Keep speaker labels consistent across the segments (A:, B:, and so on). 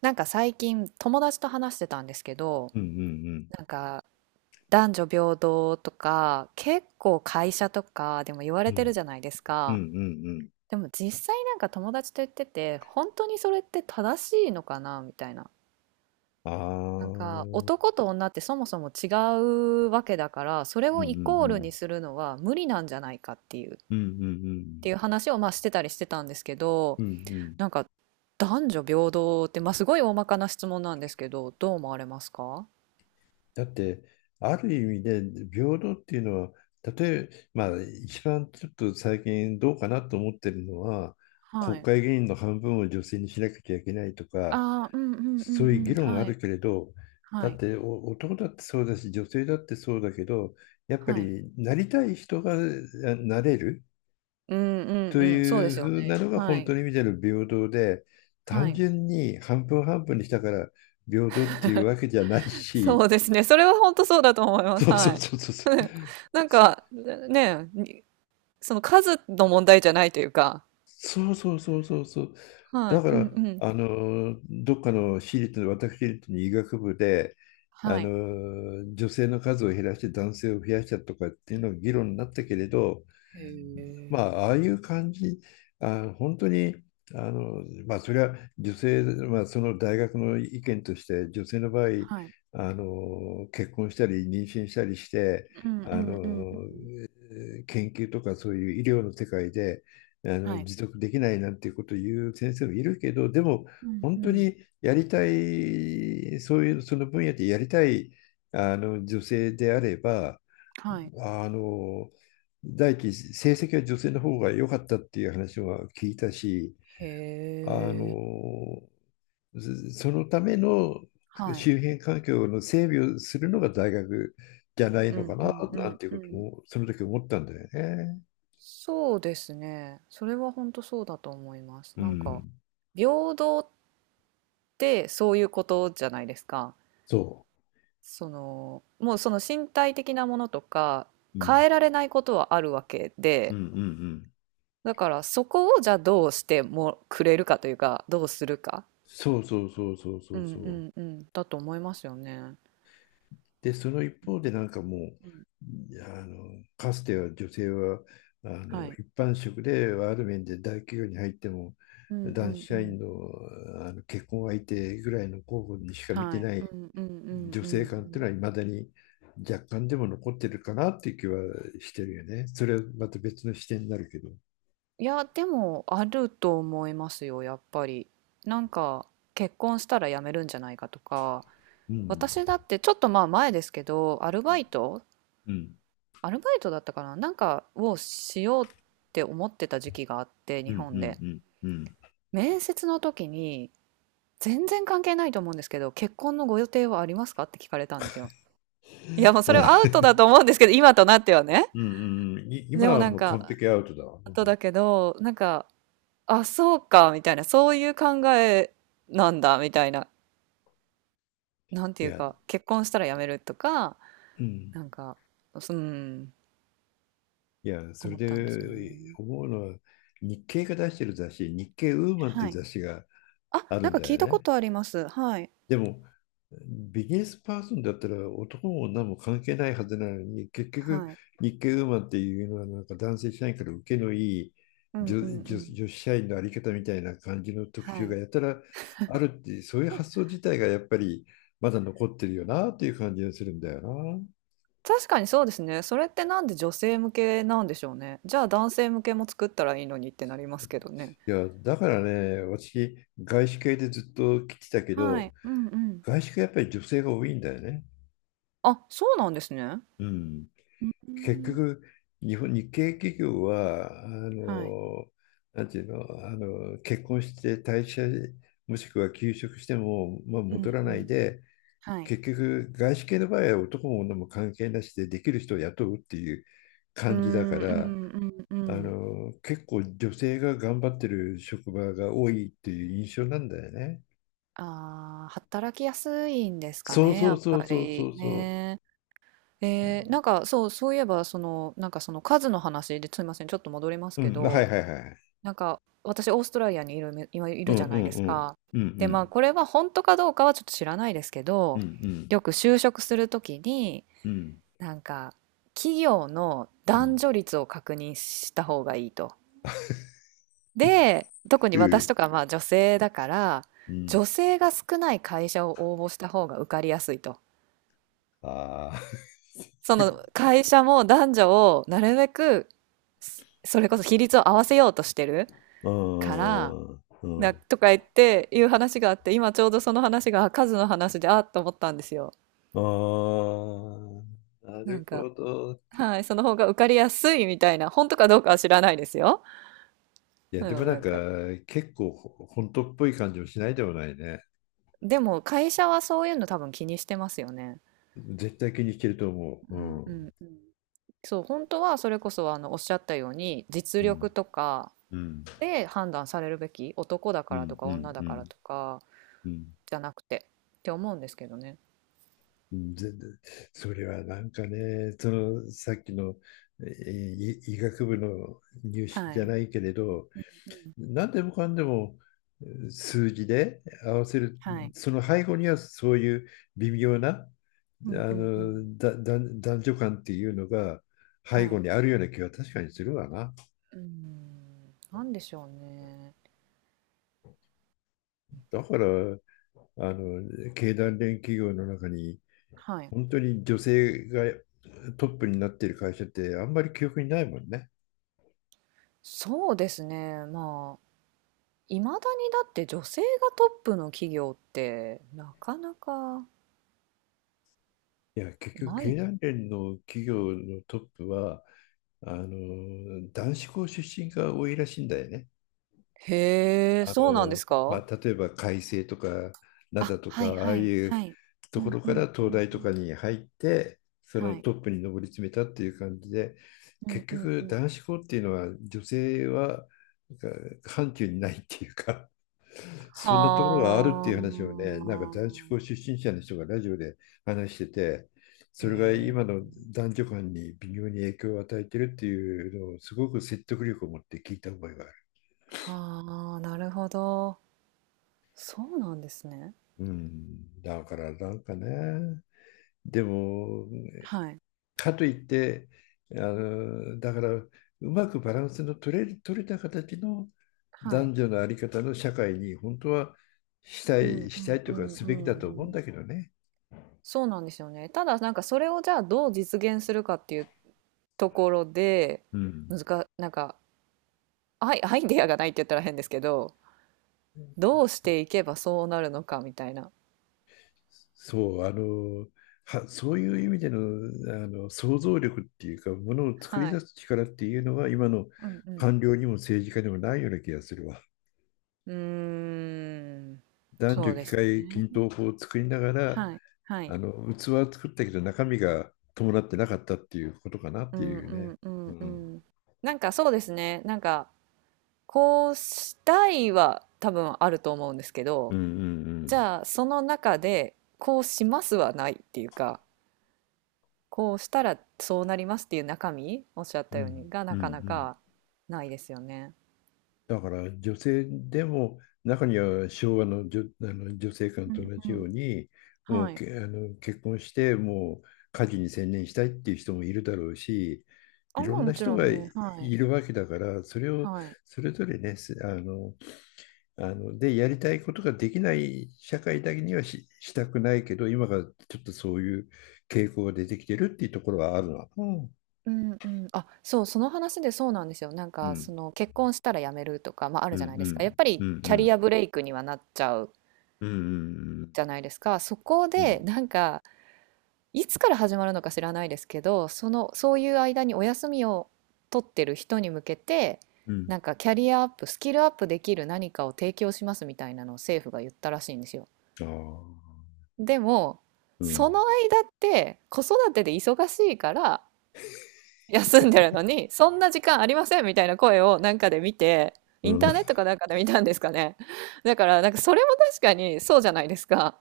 A: なんか最近友達と話してたんですけど、
B: うんうん
A: なんか男女平等とか結構会社とかでも言わ
B: う
A: れてる
B: ん。
A: じゃないです
B: うんう
A: か。
B: んうんうん。
A: でも実際なんか友達と言ってて本当にそれって正しいのかなみたいな。
B: ああ。
A: なんか
B: うん
A: 男と女ってそもそも違うわけだからそれ
B: う
A: を
B: んう
A: イコール
B: ん。
A: にするのは無理なんじゃないかっていうっ
B: うんうんうん。
A: ていう話をまあしてたりしてたんですけど、
B: うんうん。
A: なんか男女平等ってまあすごい大まかな質問なんですけど、どう思われますか？
B: だって、ある意味で平等っていうのは、例えば、まあ、一番ちょっと最近どうかなと思ってるのは、
A: は
B: 国
A: い。
B: 会議員の半分を女性にしなきゃいけないとか、
A: ああ、うんうんう
B: そ
A: ん
B: う
A: う
B: いう議
A: ん。
B: 論はあ
A: はい、
B: るけれど、
A: は
B: だっ
A: い、
B: て男だってそうだし、女性だってそうだけど、やっぱ
A: はい。
B: りなりたい人がなれる。
A: うんう
B: と
A: んうん。そうで
B: いう
A: す
B: ふ
A: よ
B: うな
A: ね。
B: のが
A: は
B: 本当
A: い、
B: に意味での平等で、
A: は
B: 単
A: い。
B: 純に半分半分にしたから平等っていうわけじゃない
A: そ
B: し、
A: うですね。それは本当そうだと思いま
B: そ
A: す。
B: うそ
A: は
B: う
A: い。
B: そうそうそう。
A: なんか、ね、にその数の問題じゃないというか。
B: そうそうそうそうそう。
A: は
B: だ
A: い。
B: か
A: うんう
B: ら、
A: ん。
B: どっかの私立の医学部で、
A: はい。
B: 女性の数を減らして男性を増やしたとかっていうのが議論になったけれど、
A: へ
B: まあ、
A: え。
B: ああいう感じ、本当に、まあ、それは女性、まあ、その大学の意見として、女性の場合、
A: はい。
B: 結婚したり、妊娠したりして、
A: うんう
B: あの、
A: んうんうん。
B: えー研究とかそういう医療の世界で、
A: はい。
B: 持続できないなんていうことを言う先生もいるけど、でも、
A: うん
B: 本
A: う
B: 当
A: ん。
B: にやりたい、そういう、その分野でやりたい、女性であれば、
A: はい。
B: あの、第一、成績は女性の方が良かったっていう話は聞いたし、
A: へ
B: あの、
A: え。
B: そのための
A: はい。
B: 周辺環境の整備をするのが大学じゃない
A: う
B: の
A: ん
B: か
A: う
B: な、
A: んう
B: なん
A: ん
B: てい
A: う
B: うこと
A: ん。
B: も、その時思ったんだよね。
A: そうですね。それは本当そうだと思います。
B: う
A: なんか、
B: ん。
A: 平等ってそういうことじゃないですか。
B: そ
A: その、もうその身体的なものとか、
B: う。う
A: 変
B: ん。
A: えられないことはあるわけ
B: う
A: で、
B: んうんうん。
A: だからそこをじゃあどうしてもくれるかというか、どうするか。
B: そうそうそうそうそ
A: う
B: う
A: ん
B: そう。
A: うんうん。だと思いますよね。
B: で、その一方でなんかも
A: うん、
B: う、かつては女性は、
A: はい。
B: 一般職である面で大企業に入っても、
A: うんう
B: 男子
A: んう
B: 社
A: ん。
B: 員の、結婚相手ぐらいの候補にしか見て
A: はい。
B: な
A: う
B: い
A: んうんうん
B: 女
A: う
B: 性
A: ん
B: 感
A: う
B: っていう
A: ん。
B: のは、いまだに若干でも残ってるかなっていう気はしてるよね。それはまた別の視点になるけど。
A: いや、でもあると思いますよ、やっぱり。なんか結婚したら辞めるんじゃないかとか、
B: うん。
A: 私だってちょっとまあ前ですけど、アルバイト、
B: うん。
A: アルバイトだったかな、なんかをしようって思ってた時期があって、
B: う
A: 日
B: ん。う
A: 本
B: ん。
A: で。
B: うん。うん。
A: 面接の時に、全然関係ないと思うんですけど、結婚のご予定はありますかって聞かれたんですよ。いや、もうそれはア
B: あ。
A: ウトだと思うんですけど、今となってはね。
B: うんうんうん。今
A: でも
B: は
A: なん
B: もう完
A: か、
B: 璧アウトだわ。
A: ア
B: う
A: ウト
B: ん。
A: だけど、なんか、あ、そうか、みたいな、そういう考えなんだ、みたいな、なんて
B: い
A: いう
B: や、
A: か、結婚したら辞めるとか、
B: うん。
A: なんか、うん、
B: いや、それ
A: 思ったんですよ
B: で
A: ね。
B: 思うのは、日経が出してる雑誌、日経ウーマンってい
A: は
B: う
A: い。
B: 雑誌が
A: あ、
B: あ
A: な
B: る
A: ん
B: ん
A: か
B: だ
A: 聞い
B: よ
A: たこ
B: ね。
A: とあります。はい。
B: でも、ビジネスパーソンだったら男も女も関係ないはずなのに、結局、
A: はい。
B: 日経ウーマンっていうのは、なんか男性社員から受けのいい
A: うん
B: 女、
A: うんう
B: 女
A: ん。
B: 女子社員のあり方みたいな感じの特
A: は
B: 集が
A: い。
B: やたらあるって、そういう発想自体がやっぱりまだ残ってるよなっていう感じがするんだよな。
A: 確かにそうですね。それってなんで女性向けなんでしょうね。じゃあ男性向けも作ったらいいのにってなりますけどね。
B: いや、だからね、私、外資系でずっと来てたけ
A: は
B: ど、
A: い。うんうん。
B: 外資系やっぱり女性が多いんだよね。
A: あ、そうなんですね。
B: うん。
A: う
B: 結
A: ん。
B: 局、日系企業は、
A: はい。
B: なんていうの、結婚して退社、もしくは休職しても、まあ、
A: う
B: 戻
A: ん
B: ら
A: う
B: ない
A: ん。
B: で、
A: はい。
B: 結局、外資系の場合は男も女も関係なしでできる人を雇うっていう
A: う
B: 感じだか
A: んう
B: ら、
A: んうんうん。
B: 結構女性が頑張ってる職場が多いっていう印象なんだよね。
A: ああ、働きやすいんですか
B: そう
A: ね、
B: そ
A: や
B: う
A: っ
B: そう
A: ぱ
B: そうそ
A: り
B: うそう。
A: ね。なんかそう、そういえば、その、なんかその数の話ですみません、ちょっと戻ります
B: う
A: け
B: ん、は
A: ど、
B: いはいはい。
A: なんか私、オーストラリアにいるめ、今い
B: う
A: る
B: ん
A: じゃ
B: う
A: ない
B: ん
A: です
B: うん。
A: か。
B: うんう
A: で、まあ、
B: ん。
A: これは本当かどうかはちょっと知らないですけ
B: う
A: ど、
B: んうん。
A: よく就職するときに、
B: うん。
A: なんか、企業の
B: う
A: 男
B: ん。
A: 女率を確認した方がいいと。で、特に
B: う
A: 私
B: ん
A: とかまあ女性だから、
B: うん。
A: 女性が少ない会社を応募した方が受かりやすいと。
B: ああ。
A: その会社も男女をなるべくそれこそ比率を合わせようとしてる
B: う
A: から
B: ん。う
A: な
B: ん。
A: とか言っていう話があって今ちょうどその話が数の話であっと思ったんですよ。
B: ああ。な
A: なん
B: る
A: か、
B: ほど。
A: はい、その方が受かりやすいみたいな、本当かどうかは知らないですよ。
B: いや、
A: で
B: で
A: も
B: もな
A: な
B: ん
A: ん
B: か、
A: か
B: 結構本当っぽい感じもしないでもないね。
A: でも会社はそういうの多分気にしてますよね。
B: 絶対気にいけると思う。
A: う
B: う
A: んう
B: ん。
A: んうん。そう、本当はそれこそあのおっしゃったように実
B: うん。
A: 力とか
B: うん。
A: で判断されるべき、男だ
B: う
A: からと
B: ん。
A: か
B: う
A: 女
B: ん。
A: だ
B: う
A: から
B: ん。
A: とか
B: うんう
A: じゃなくてって思うんですけどね。
B: ん。全然それはなんかね、そのさっきの、えーい医学部の入試
A: は
B: じゃ
A: い。
B: ないけれど、
A: うん、
B: 何でもかんでも数字で合わせる、
A: はい。
B: その背後にはそういう微妙なあ
A: うんうんうん。
B: のだだ男女間っていうのが背
A: は
B: 後
A: い。
B: にあるような気は確かにするわな。
A: うーん、なんでしょうね。
B: だから経団連企業の中に
A: はい。
B: 本当に女性がトップになっている会社ってあんまり記憶にないもんね。
A: そうですね。まあ、いまだにだって女性がトップの企業ってなかなか
B: いや、結局
A: な
B: 経
A: い。
B: 団連の企業のトップは男子校出身が多いらしいんだよね。
A: へえ、そうなんです
B: ま
A: か。
B: あ、例えば開成とか
A: あ、
B: 灘と
A: はい
B: かああ
A: はい、
B: いう
A: はい。う
B: とこ
A: ん
B: ろ
A: う
B: か
A: ん
B: ら
A: うん
B: 東大
A: う
B: とか
A: ん。
B: に入って、その
A: はい。
B: トップに上り詰めたっていう感じで、
A: うん
B: 結
A: うんう
B: 局
A: ん。
B: 男子校っていうのは女性はなんか範疇にないっていうか、
A: は
B: そんなところがあるっていう話をね、なんか男子校
A: あ。
B: 出身者の人がラジオで話してて、
A: へ
B: それが今
A: え。
B: の男女間に微妙に影響を与えてるっていうのをすごく説得力を持って聞いた覚えがある。
A: はあ、なるほど。そうなんですね。
B: うん、だからなんかね、でも、
A: はい。
B: かといって、だから、うまくバランスの取れた形の
A: は
B: 男
A: い。
B: 女のあり方の社会に本当はした
A: うん
B: い、
A: う
B: した
A: ん
B: い
A: う
B: とか
A: ん
B: す
A: う
B: べき
A: ん
B: だと
A: う
B: 思うん
A: ん。
B: だけどね。
A: そうなんですよね。ただなんかそれをじゃあどう実現するかっていうところで、
B: うん。
A: なんか、アイデアがないって言ったら変ですけど、どうしていけばそうなるのかみたいな。
B: そう、そういう意味での、想像力っていうか、ものを作り
A: は
B: 出
A: い。
B: す力っていうのは、今の
A: うんうん。
B: 官僚にも政治家にもないような気がするわ。
A: うーん。
B: 男
A: そ
B: 女
A: うで
B: 機
A: す
B: 会均
A: ね。
B: 等法を作りながら、
A: はい。はい。
B: 器は作ったけど中身が伴ってなかったっていうことかなっ
A: う
B: て
A: んう
B: いうね。
A: んう
B: う
A: んう
B: ん。
A: ん。なんかそうですね。なんかこうしたいは多分あると思うんですけ
B: う
A: ど、
B: んう
A: じ
B: ん
A: ゃあその中でこうしますはないっていうか、こうしたらそうなりますっていう中身、おっしゃっ
B: う
A: たよう
B: ん。
A: にが
B: うん
A: な
B: うんう
A: かな
B: ん。
A: かないですよね。
B: だから女性でも中には昭和の女、あの女性間
A: う
B: と
A: ん
B: 同
A: う
B: じよ
A: ん。
B: うに、も
A: は
B: う
A: い。
B: け、あの結婚してもう家事に専念したいっていう人もいるだろうし、
A: あ、
B: いろ
A: まあ
B: んな
A: もち
B: 人
A: ろ
B: が
A: ん
B: い
A: ね。はい。
B: るわけだから、それを
A: はい。
B: それぞれね、すあのあの、で、やりたいことができない社会だけにはしたくないけど、今がちょっとそういう傾向が出てきてるっていうところはあるの。ん
A: うんうん、あ、そう、その話でそうなんですよ。なん
B: う
A: か、そ
B: ん。
A: の結婚したら辞めるとか、まあ、あ
B: う
A: るじゃ
B: ん、
A: ない
B: う
A: ですか。
B: ん、
A: やっぱ
B: う
A: り
B: ん、
A: キ
B: う
A: ャリ
B: ん、
A: アブレイクにはなっちゃう
B: うん、うん、
A: じゃないですか。そこ
B: う
A: で
B: ん、
A: なんか、いつから始まるのか知らないですけど、そのそういう間にお休みを取ってる人に向けて、
B: うん。
A: なんかキャリアアップ、スキルアップできる何かを提供しますみたいなのを政府が言ったらしいんですよ。
B: ああ、
A: でも、
B: う
A: そ
B: ん、
A: の間って子育てで忙しいから休んでるのに、そんな時間ありませんみたいな声をなんかで見て、
B: う
A: インターネッ
B: ん。
A: トかなんかで見たんですかね。だからなんかそれも確かにそうじゃないですか。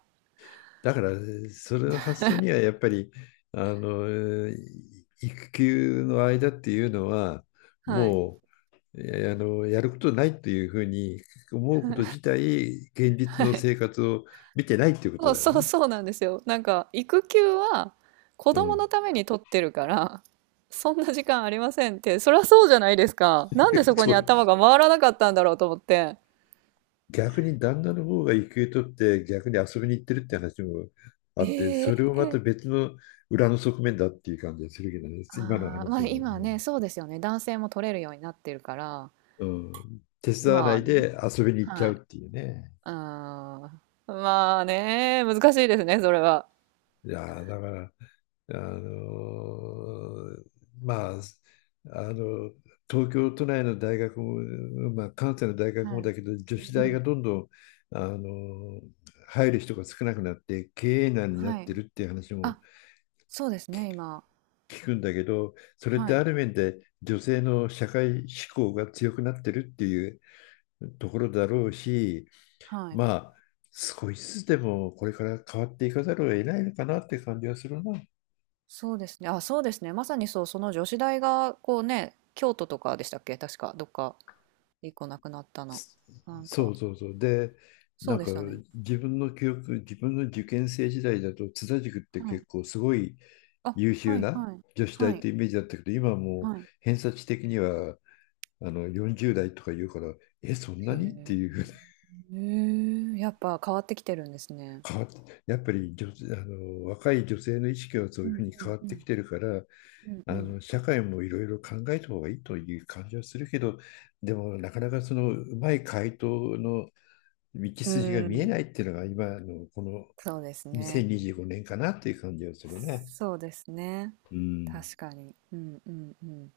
B: だから、それの発想にはやっぱり、育休の間っていうのは、
A: はい。
B: もう、やることないというふうに思うこと
A: は
B: 自体、現実の生
A: い。
B: 活を見てないっていうこと
A: そう
B: だよ
A: そう
B: ね。
A: そうなんですよ。なんか育休は子
B: う
A: 供の
B: ん。
A: ために取ってるからそんな時間ありませんって、そりゃそうじゃないですか。なんで そこ
B: そ
A: に
B: う。
A: 頭が回らなかったんだろうと思って。
B: 逆に旦那の方が育休取って逆に遊びに行ってるって話もあって、
A: え
B: それを
A: え、
B: また別の裏の側面だっていう感じがするけどね、今の
A: ああー、まあ
B: 話の。う
A: 今ね、そうですよね。男性も取れるようになってるから、
B: ん。うん、手伝わな
A: まあ
B: い
A: ね、
B: で遊びに行っちゃ
A: は
B: う
A: い。
B: っていうね。
A: ああ、まあね、難しいですね、それは。
B: いやー、だからあのーまあ、あの東京都内の大学も、まあ、関西の大学も
A: はい。
B: だけど、女
A: う
B: 子
A: んう
B: 大が
A: ん。
B: どんどんあのー入る人が少なくなって経営難になっ
A: はい。
B: てるっていう話も
A: あ、そうですね、今。
B: 聞くんだけど、それっ
A: は
B: て
A: い。
B: ある面で女性の社会志向が強くなってるっていうところだろうし、
A: はい。
B: まあ少しずつでもこれから変わっていかざるを得ないのかなって感じはするな。
A: そうですね。あ、そうですね。まさにそう、その女子大が、こうね、京都とかでしたっけ確か、どっか、一個なくなったの。なん
B: そ
A: か、
B: うそうそう。で、な
A: そう
B: ん
A: で
B: か
A: したね。
B: 自分の受験生時代だと津田塾って
A: はい。
B: 結構すごい
A: あ、
B: 優
A: は
B: 秀
A: い、
B: な
A: はい、
B: 女子大っ
A: はい、
B: てイメージだったけど、今はもう
A: はい。
B: 偏差値的には40代とか言うから、え、そん
A: へ
B: なにって
A: え、
B: いうふうに
A: へえ、やっぱ変わってきてるんですね。
B: 変わって、やっぱり女、あの若い女性の意識はそう
A: う
B: いうふう
A: ん
B: に
A: う
B: 変
A: ん
B: わっ
A: う
B: てき
A: ん。
B: てるから、
A: うんうん。
B: 社会もいろいろ考えた方がいいという感じはするけど、でもなかなかそのうまい回答の道
A: う
B: 筋が見え
A: ん、
B: ないっていうのが今のこの
A: そうですね。
B: 2025年かなっていう感じがするね。
A: そうですね。
B: うん。
A: 確かに。うんうんうん。